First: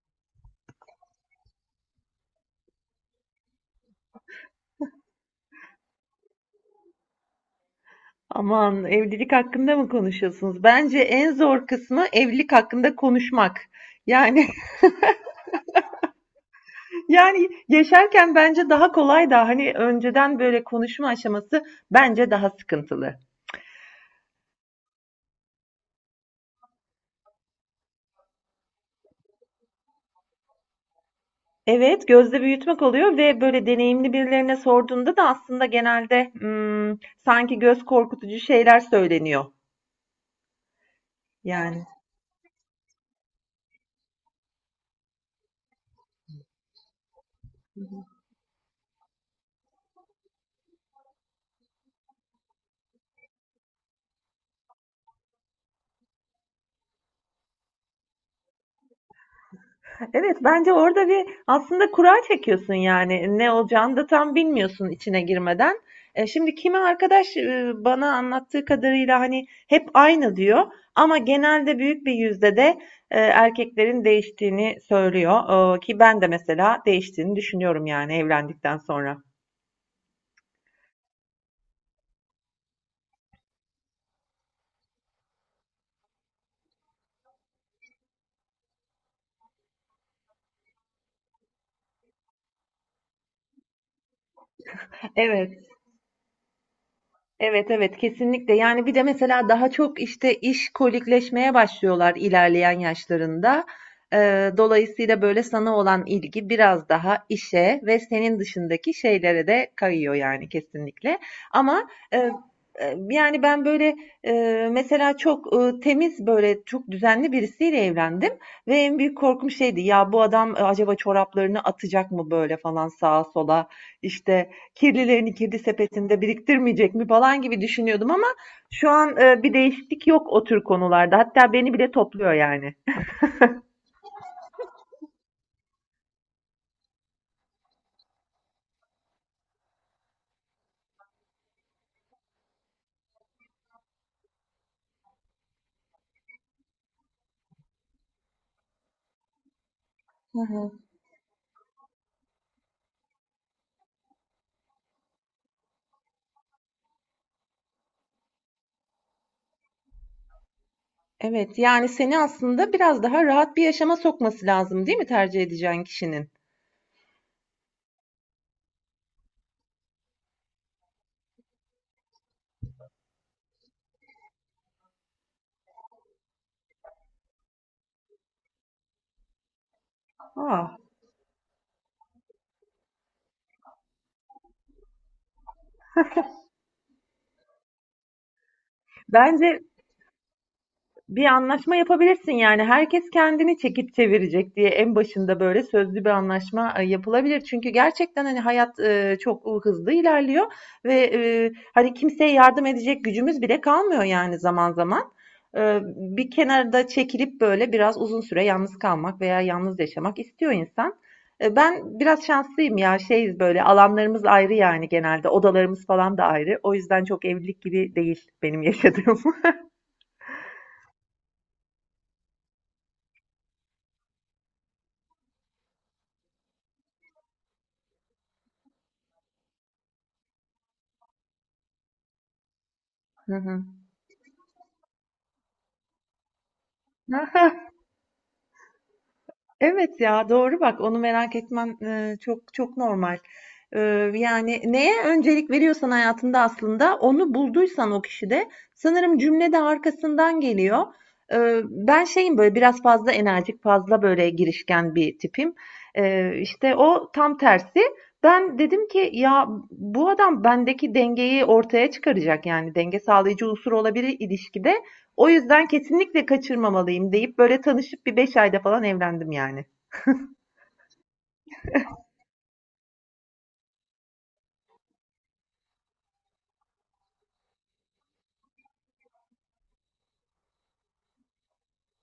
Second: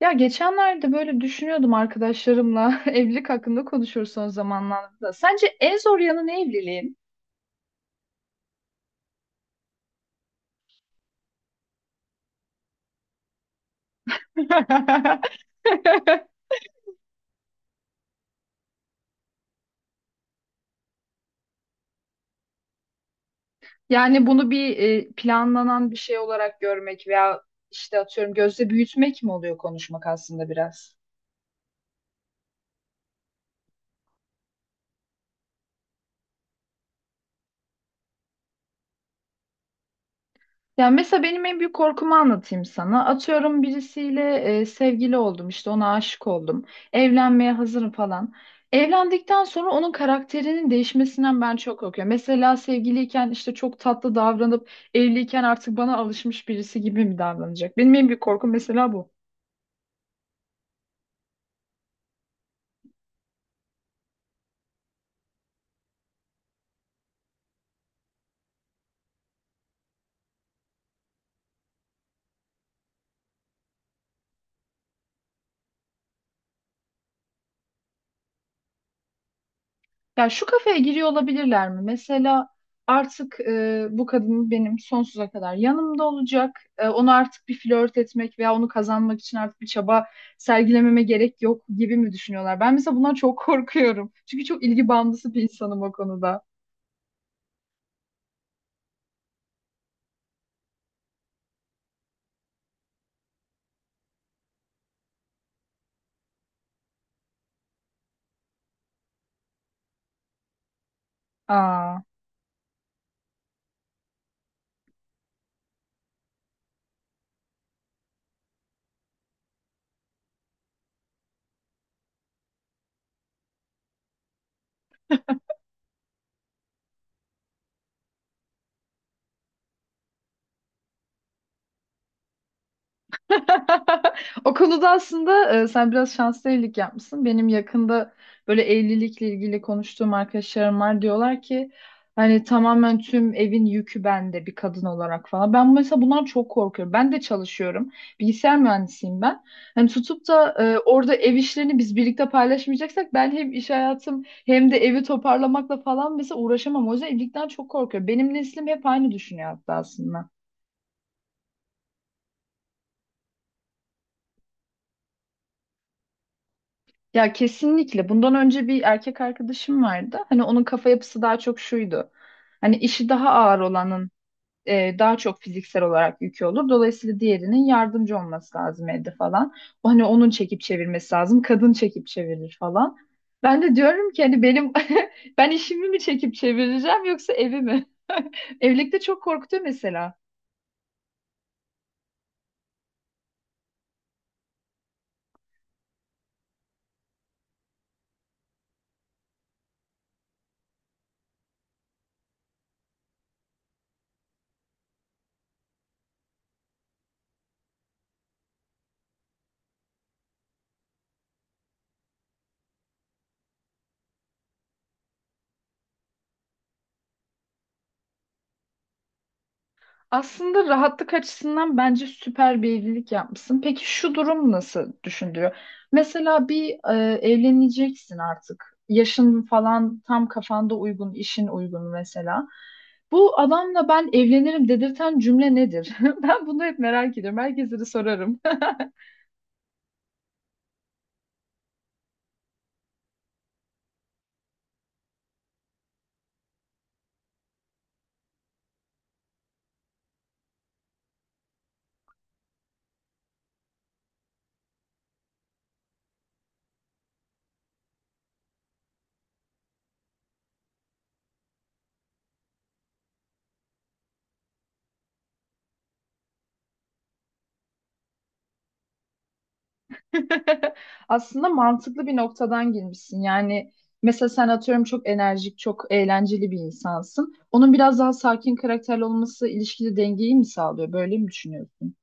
Ya geçenlerde böyle düşünüyordum arkadaşlarımla evlilik hakkında konuşuyoruz son zamanlarda. Sence en zor yanı ne evliliğin? Aman, evlilik hakkında mı konuşuyorsunuz? Bence en zor kısmı evlilik hakkında konuşmak. Yani. Yani yaşarken bence daha kolay da, hani önceden böyle konuşma aşaması bence daha sıkıntılı. Yani bunu bir planlanan bir şey olarak görmek veya işte atıyorum gözde büyütmek mi oluyor konuşmak aslında biraz? Evet, gözde büyütmek oluyor ve böyle deneyimli birilerine sorduğunda da aslında genelde sanki göz korkutucu şeyler söyleniyor. Ya mesela benim en büyük Yani. korkumu anlatayım sana. Atıyorum birisiyle sevgili oldum işte ona aşık oldum. Evlenmeye hazırım falan. Evlendikten sonra onun karakterinin değişmesinden ben çok korkuyorum. Mesela sevgiliyken işte çok tatlı davranıp evliyken artık bana alışmış birisi gibi mi davranacak? Benim en büyük korkum mesela bu. Evet, bence orada bir aslında kura çekiyorsun, yani ne olacağını da tam bilmiyorsun içine girmeden. Şimdi kimi arkadaş bana anlattığı kadarıyla hani hep aynı diyor, ama genelde büyük bir yüzde de erkeklerin değiştiğini söylüyor. Ki ben de mesela değiştiğini düşünüyorum, yani evlendikten sonra. Ya şu kafeye giriyor olabilirler mi? Mesela artık bu kadın benim sonsuza kadar yanımda olacak. Onu artık bir flört etmek veya onu kazanmak için artık bir çaba sergilememe gerek yok gibi mi düşünüyorlar? Ben mesela bundan çok korkuyorum. Çünkü çok ilgi bağımlısı bir Evet. insanım o konuda. Evet, evet, kesinlikle. Yani bir de mesela daha çok işte iş kolikleşmeye başlıyorlar ilerleyen yaşlarında. Dolayısıyla böyle sana olan ilgi biraz daha işe ve senin dışındaki şeylere de kayıyor yani, kesinlikle. Ama Aa. e, yani ben böyle, e, mesela çok temiz, böyle çok düzenli birisiyle evlendim ve en büyük korkum şeydi ya, bu adam acaba çoraplarını atacak mı böyle falan sağa sola, işte kirlilerini kirli sepetinde biriktirmeyecek mi falan gibi düşünüyordum, ama şu an bir değişiklik yok o tür konularda. Hatta beni bile topluyor yani. O konuda aslında sen biraz şanslı evlilik yapmışsın. Benim yakında böyle evlilikle ilgili konuştuğum arkadaşlarım var. Diyorlar ki hani tamamen tüm evin yükü bende bir kadın olarak falan. Ben mesela bundan çok korkuyorum. Ben de çalışıyorum. Bilgisayar mühendisiyim ben. Hani tutup Hı da hı. Orada ev işlerini biz birlikte paylaşmayacaksak ben hem iş hayatım hem de evi toparlamakla falan mesela uğraşamam. O yüzden evlilikten çok korkuyorum. Benim neslim hep aynı düşünüyor hatta aslında. Evet, yani seni aslında biraz daha rahat bir yaşama sokması lazım, değil mi, tercih edeceğin kişinin? Ya kesinlikle. Bundan önce bir erkek arkadaşım vardı. Hani onun kafa yapısı daha çok şuydu. Hani işi daha ağır olanın daha çok fiziksel olarak yükü olur. Dolayısıyla diğerinin yardımcı olması lazım evde falan. O, hani onun çekip Ah, çevirmesi lazım. Kadın çekip çevirir falan. Ben de diyorum ki hani benim ben işimi mi çekip çevireceğim yoksa evi mi? Evlilikte çok bence korkutuyor mesela. bir anlaşma yapabilirsin, yani herkes kendini çekip çevirecek diye en başında böyle sözlü bir anlaşma yapılabilir. Çünkü gerçekten hani hayat çok hızlı ilerliyor ve hani kimseye yardım edecek gücümüz bile kalmıyor yani, zaman zaman. E, Bir kenarda çekilip böyle biraz uzun süre yalnız kalmak veya yalnız yaşamak istiyor insan. Ben biraz şanslıyım ya, şeyiz, böyle alanlarımız ayrı, yani genelde odalarımız falan da ayrı. O yüzden çok evlilik gibi değil benim yaşadığım. Aslında rahatlık açısından bence süper bir evlilik yapmışsın. Peki şu durum nasıl düşündürüyor? Mesela bir evleneceksin artık. Yaşın falan tam kafanda uygun, işin uygun mesela. Hı Bu hı. adamla ben evlenirim dedirten cümle nedir? Ben bunu hep merak ediyorum. Herkese de sorarım. Evet ya, doğru, bak, onu merak etmen çok çok normal. E, Yani neye öncelik veriyorsan hayatında, aslında onu bulduysan o kişide, sanırım cümle de arkasından geliyor. E, Ben şeyim böyle, biraz fazla enerjik, fazla böyle girişken bir tipim. İşte o tam tersi. Ben dedim ki ya, bu adam bendeki dengeyi ortaya çıkaracak, yani denge sağlayıcı unsur olabilir ilişkide. O yüzden kesinlikle kaçırmamalıyım deyip böyle tanışıp bir 5 ayda falan evlendim yani. Aslında mantıklı bir noktadan girmişsin. Yani mesela sen atıyorum çok enerjik, çok eğlenceli bir insansın. Onun biraz daha sakin karakterli olması ilişkide dengeyi mi sağlıyor? Böyle mi düşünüyorsun?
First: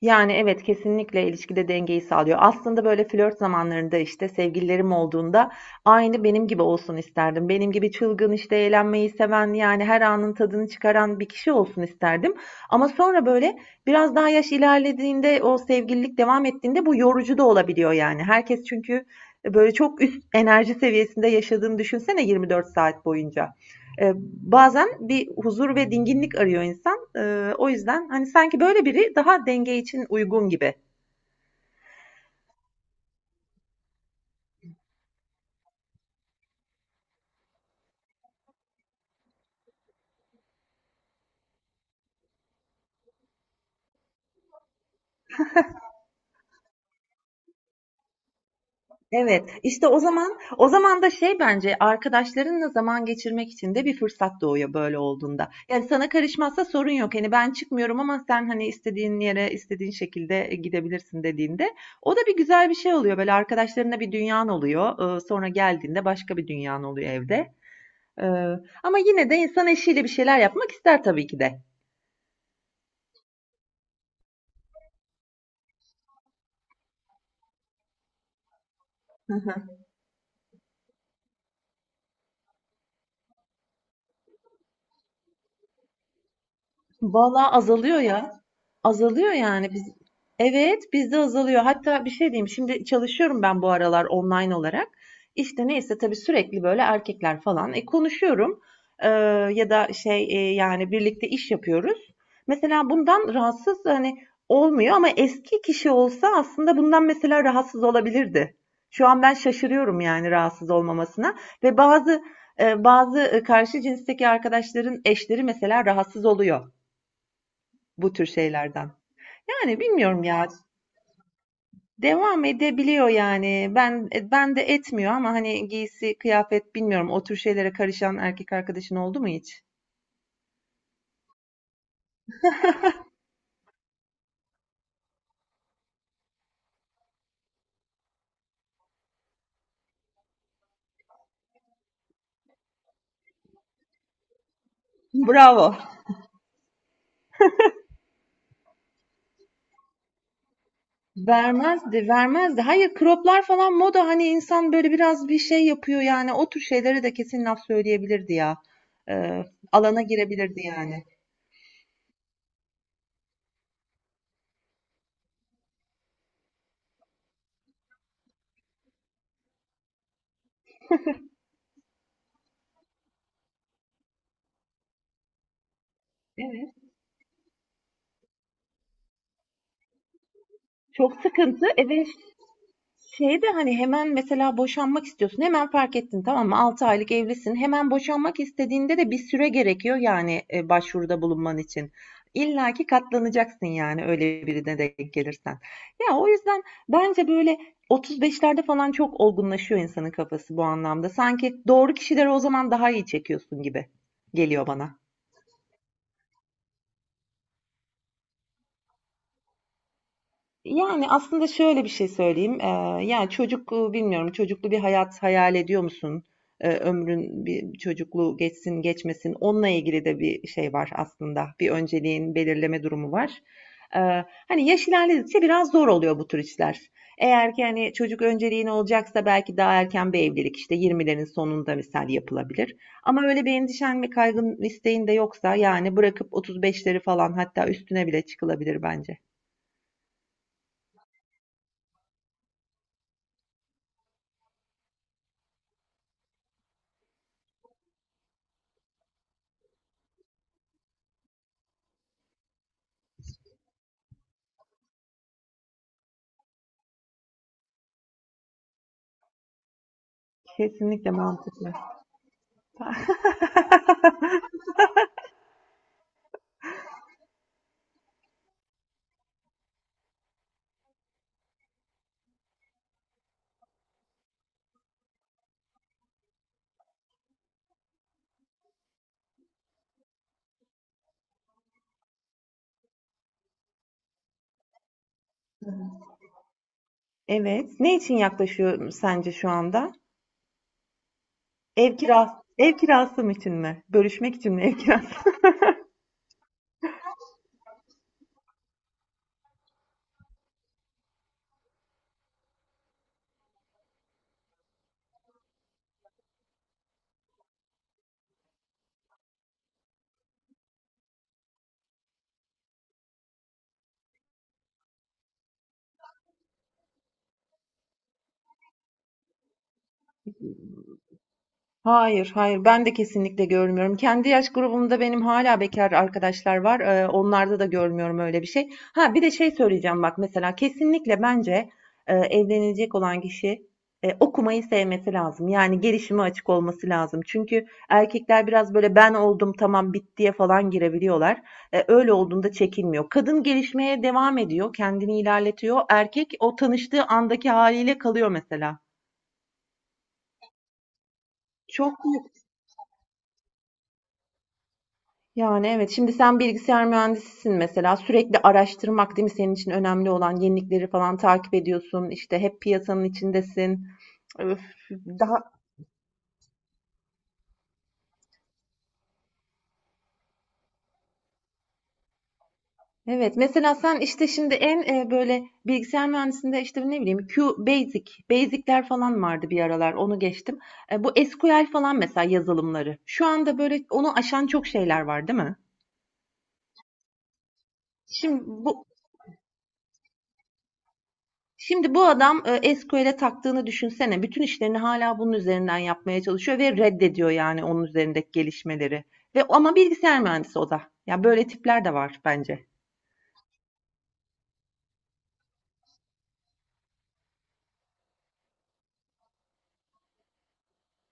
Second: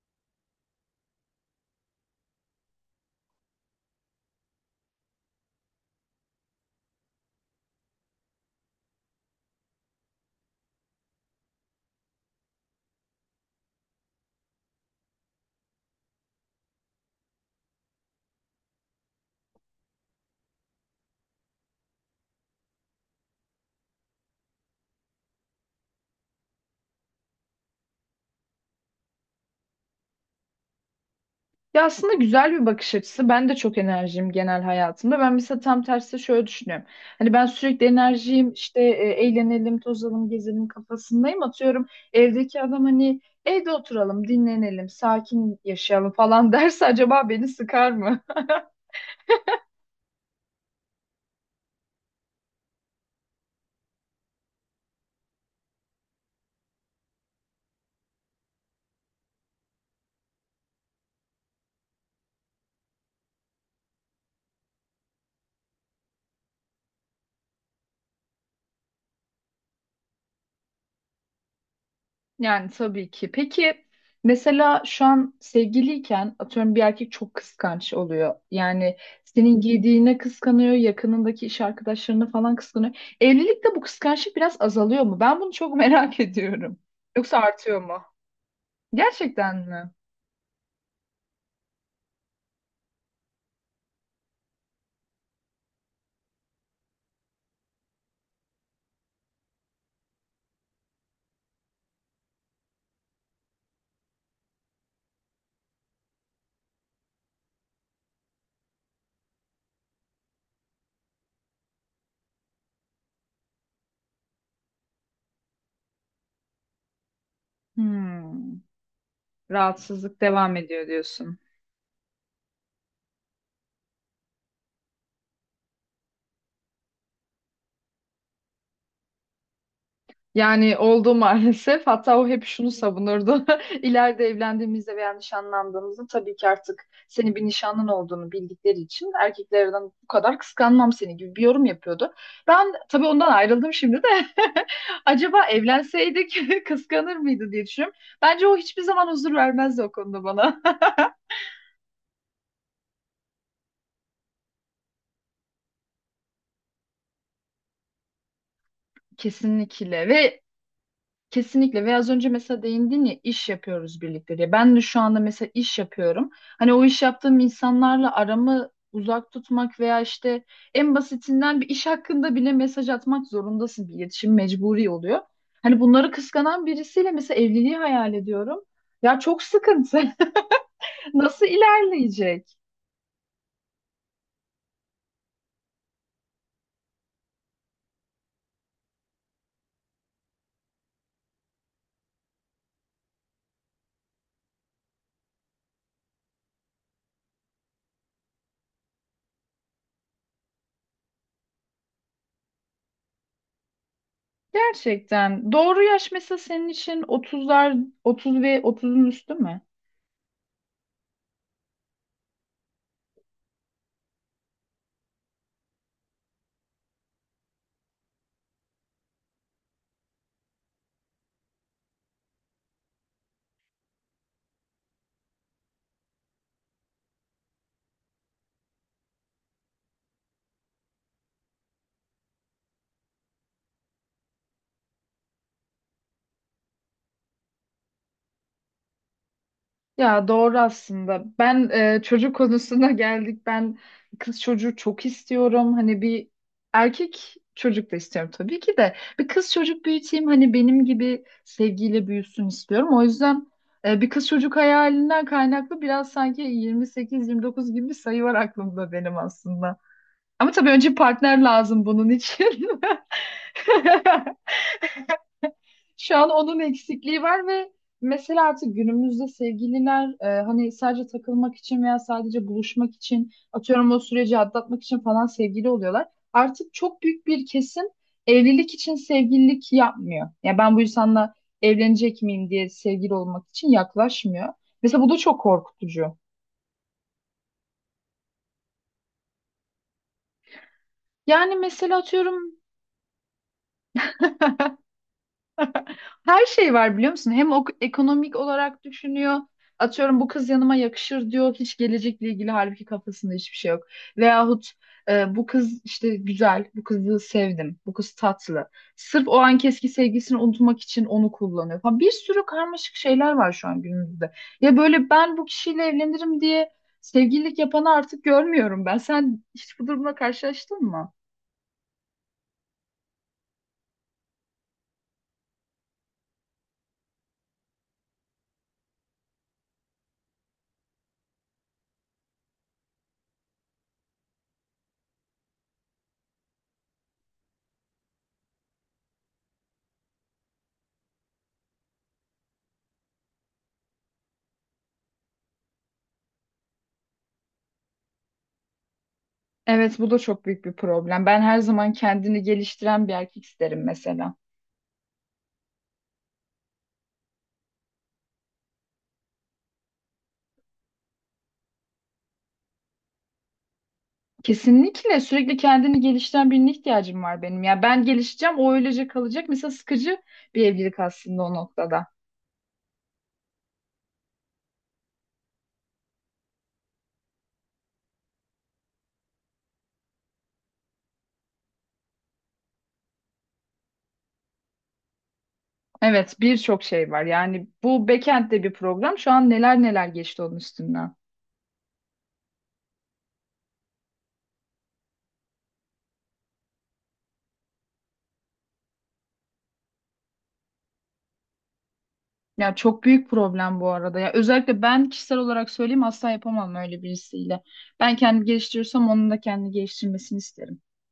Yani, evet, kesinlikle ilişkide dengeyi sağlıyor. Aslında böyle flört zamanlarında, işte sevgililerim olduğunda aynı benim gibi olsun isterdim. Benim gibi çılgın, işte eğlenmeyi seven, yani her anın tadını çıkaran bir kişi olsun isterdim. Ama sonra böyle biraz daha yaş ilerlediğinde, o sevgililik devam ettiğinde bu yorucu da olabiliyor yani. Herkes çünkü böyle çok üst enerji seviyesinde yaşadığını düşünsene 24 saat boyunca. E, Bazen bir huzur ve dinginlik arıyor insan. O yüzden hani sanki böyle biri daha denge için uygun gibi. Ya aslında güzel bir bakış açısı. Ben de çok enerjiyim genel hayatımda. Ben mesela tam tersi şöyle düşünüyorum. Hani ben sürekli enerjiyim, işte eğlenelim, tozalım, gezelim kafasındayım. Atıyorum evdeki adam hani evde oturalım, dinlenelim, sakin yaşayalım falan derse acaba beni sıkar mı? Evet, işte o zaman da şey, bence arkadaşlarınla zaman geçirmek için de bir fırsat doğuyor böyle olduğunda. Yani sana karışmazsa sorun yok. Hani ben çıkmıyorum ama sen hani istediğin yere istediğin şekilde gidebilirsin dediğinde, o da bir güzel bir şey oluyor. Böyle arkadaşlarına bir dünyan oluyor. Sonra geldiğinde başka bir dünyan oluyor evde. Ee, Ama yine de insan eşiyle bir şeyler yapmak ister, tabii ki de. Yani tabii ki. Peki mesela şu an sevgiliyken atıyorum bir erkek çok kıskanç oluyor. Yani Hı senin hı. giydiğine kıskanıyor, yakınındaki iş arkadaşlarını falan kıskanıyor. Evlilikte bu kıskançlık biraz azalıyor mu? Ben bunu çok merak ediyorum. Yoksa Vallahi artıyor azalıyor mu? ya. Azalıyor Gerçekten yani. Mi? Evet, bizde azalıyor. Hatta bir şey diyeyim. Şimdi çalışıyorum ben bu aralar online olarak. İşte neyse, tabii sürekli böyle erkekler falan. Konuşuyorum. Ee, Ya da şey, yani birlikte iş yapıyoruz. Mesela bundan rahatsız hani olmuyor, ama eski kişi olsa aslında bundan mesela rahatsız olabilirdi. Şu an ben şaşırıyorum yani rahatsız olmamasına, ve bazı karşı cinsteki arkadaşların eşleri mesela rahatsız oluyor bu tür Hmm. şeylerden. Yani Rahatsızlık bilmiyorum ya. devam ediyor diyorsun. Devam edebiliyor yani. Ben de etmiyor, ama hani giysi, kıyafet, bilmiyorum, o tür şeylere karışan erkek arkadaşın oldu mu hiç? Yani oldu maalesef. Hatta o hep şunu savunurdu. İleride evlendiğimizde veya nişanlandığımızda tabii ki artık senin bir nişanlın olduğunu bildikleri için erkeklerden bu kadar kıskanmam seni gibi bir yorum yapıyordu. Ben tabii ondan ayrıldım şimdi de. Acaba Bravo. evlenseydik kıskanır mıydı diye düşünüyorum. Bence o hiçbir zaman huzur vermezdi o konuda bana. Vermezdi, vermezdi. Hayır, croplar falan moda, hani insan böyle biraz bir şey yapıyor yani, o tür şeylere de kesin laf söyleyebilirdi ya. Ee, Alana Kesinlikle ve girebilirdi yani. Kesinlikle ve az önce mesela değindin ya iş yapıyoruz birlikte diye. Ben de şu anda mesela iş yapıyorum. Hani o iş yaptığım insanlarla aramı uzak tutmak veya işte en basitinden bir iş hakkında bile mesaj atmak zorundasın. Bir iletişim mecburi oluyor. Hani bunları kıskanan Evet. birisiyle mesela evliliği hayal ediyorum. Ya çok sıkıntı. Çok Nasıl sıkıntı. Evet. ilerleyecek? Şeyde hani hemen mesela boşanmak istiyorsun. Hemen fark ettin, tamam mı? 6 aylık evlisin. Hemen boşanmak istediğinde de bir süre gerekiyor yani başvuruda bulunman için. İlla ki katlanacaksın yani, öyle birine de gelirsen. Ya o yüzden bence böyle 35'lerde falan çok olgunlaşıyor insanın kafası bu anlamda. Sanki doğru kişileri o zaman daha iyi çekiyorsun gibi geliyor bana. Gerçekten. Doğru yaş mesela senin için otuzlar, 30 ve otuzun üstü mü? Yani aslında şöyle bir şey söyleyeyim, yani çocuk, bilmiyorum, çocuklu bir hayat hayal ediyor musun? Ömrün bir çocukluğu geçsin geçmesin, onunla ilgili de bir şey var aslında. Bir önceliğin belirleme durumu var. Hani yaş ilerledikçe biraz zor oluyor bu tür işler. Eğer ki hani çocuk önceliğin olacaksa belki daha erken bir evlilik, işte 20'lerin sonunda misal, yapılabilir. Ama öyle bir endişen ve kaygın, isteğin de yoksa, yani bırakıp 35'leri falan, hatta üstüne bile çıkılabilir bence. Ya doğru aslında. Ben çocuk konusuna geldik. Ben kız çocuğu çok istiyorum. Hani bir erkek çocuk da istiyorum tabii ki de. Bir kız çocuk büyüteyim. Hani benim gibi sevgiyle büyüsün istiyorum. O yüzden bir kız çocuk hayalinden kaynaklı biraz sanki 28-29 gibi bir sayı var aklımda benim aslında. Ama tabii önce Kesinlikle partner mantıklı. lazım bunun için. Şu an onun eksikliği var ve mesela artık günümüzde sevgililer hani sadece takılmak için veya sadece buluşmak için atıyorum o süreci atlatmak için falan sevgili oluyorlar. Artık çok büyük bir kesim evlilik için sevgililik yapmıyor. Yani ben bu insanla evlenecek miyim diye sevgili olmak için yaklaşmıyor. Mesela bu da çok korkutucu. Evet. Ne için yaklaşıyor sence şu anda? Yani Ev mesela kirası, atıyorum ev kirası mı için mi? Bölüşmek için mi, ev kirası? Her şey var biliyor musun? Hem ekonomik olarak düşünüyor. Atıyorum bu kız yanıma yakışır diyor. Hiç gelecekle ilgili halbuki kafasında hiçbir şey yok. Veyahut bu kız işte güzel, bu kızı sevdim, bu kız tatlı. Sırf o anki eski sevgisini unutmak için onu kullanıyor falan. Bir sürü karmaşık şeyler var şu an günümüzde. Ya böyle ben bu kişiyle evlenirim diye sevgililik yapanı artık görmüyorum ben. Sen hiç bu durumla karşılaştın mı? Hayır, hayır. Ben de kesinlikle görmüyorum. Kendi yaş grubumda benim hala bekar arkadaşlar var. Onlarda da görmüyorum öyle bir şey. Ha, bir de şey söyleyeceğim bak, mesela kesinlikle bence, evlenecek olan kişi, okumayı sevmesi lazım. Yani gelişime açık olması lazım. Çünkü erkekler biraz böyle ben oldum, tamam, bittiye falan girebiliyorlar. Öyle olduğunda çekinmiyor. Kadın gelişmeye devam ediyor, kendini ilerletiyor. Erkek o tanıştığı andaki haliyle kalıyor mesela. Evet, bu da çok büyük bir problem. Ben her zaman Çok kendini geliştiren bir erkek isterim mesela. Yani, evet. Şimdi sen bilgisayar mühendisisin mesela. Sürekli araştırmak, değil mi, senin için önemli olan? Yenilikleri falan takip ediyorsun. İşte hep piyasanın içindesin. Öf, Kesinlikle daha sürekli kendini geliştiren birine ihtiyacım var benim. Ya ben gelişeceğim, o öylece kalacak. Mesela sıkıcı bir evlilik aslında o noktada. evet. Mesela sen işte şimdi böyle bilgisayar mühendisinde işte, ne bileyim, Q Basic, Basic'ler falan vardı bir aralar. Onu geçtim. Bu SQL falan mesela yazılımları. Şu anda böyle onu aşan çok şeyler var, değil mi? Evet, birçok şey var. Yani bu Şimdi backend'de bir bu program. Şu an neler neler geçti onun üstünden. Şimdi bu adam SQL'e taktığını düşünsene. Bütün işlerini hala bunun üzerinden yapmaya çalışıyor ve reddediyor, yani onun üzerindeki gelişmeleri. Ve ama bilgisayar mühendisi o da. Ya böyle tipler de var bence. Ya çok büyük problem bu arada. Ya özellikle ben kişisel olarak söyleyeyim asla yapamam öyle birisiyle. Ben kendimi geliştiriyorsam onun da kendini geliştirmesini isterim.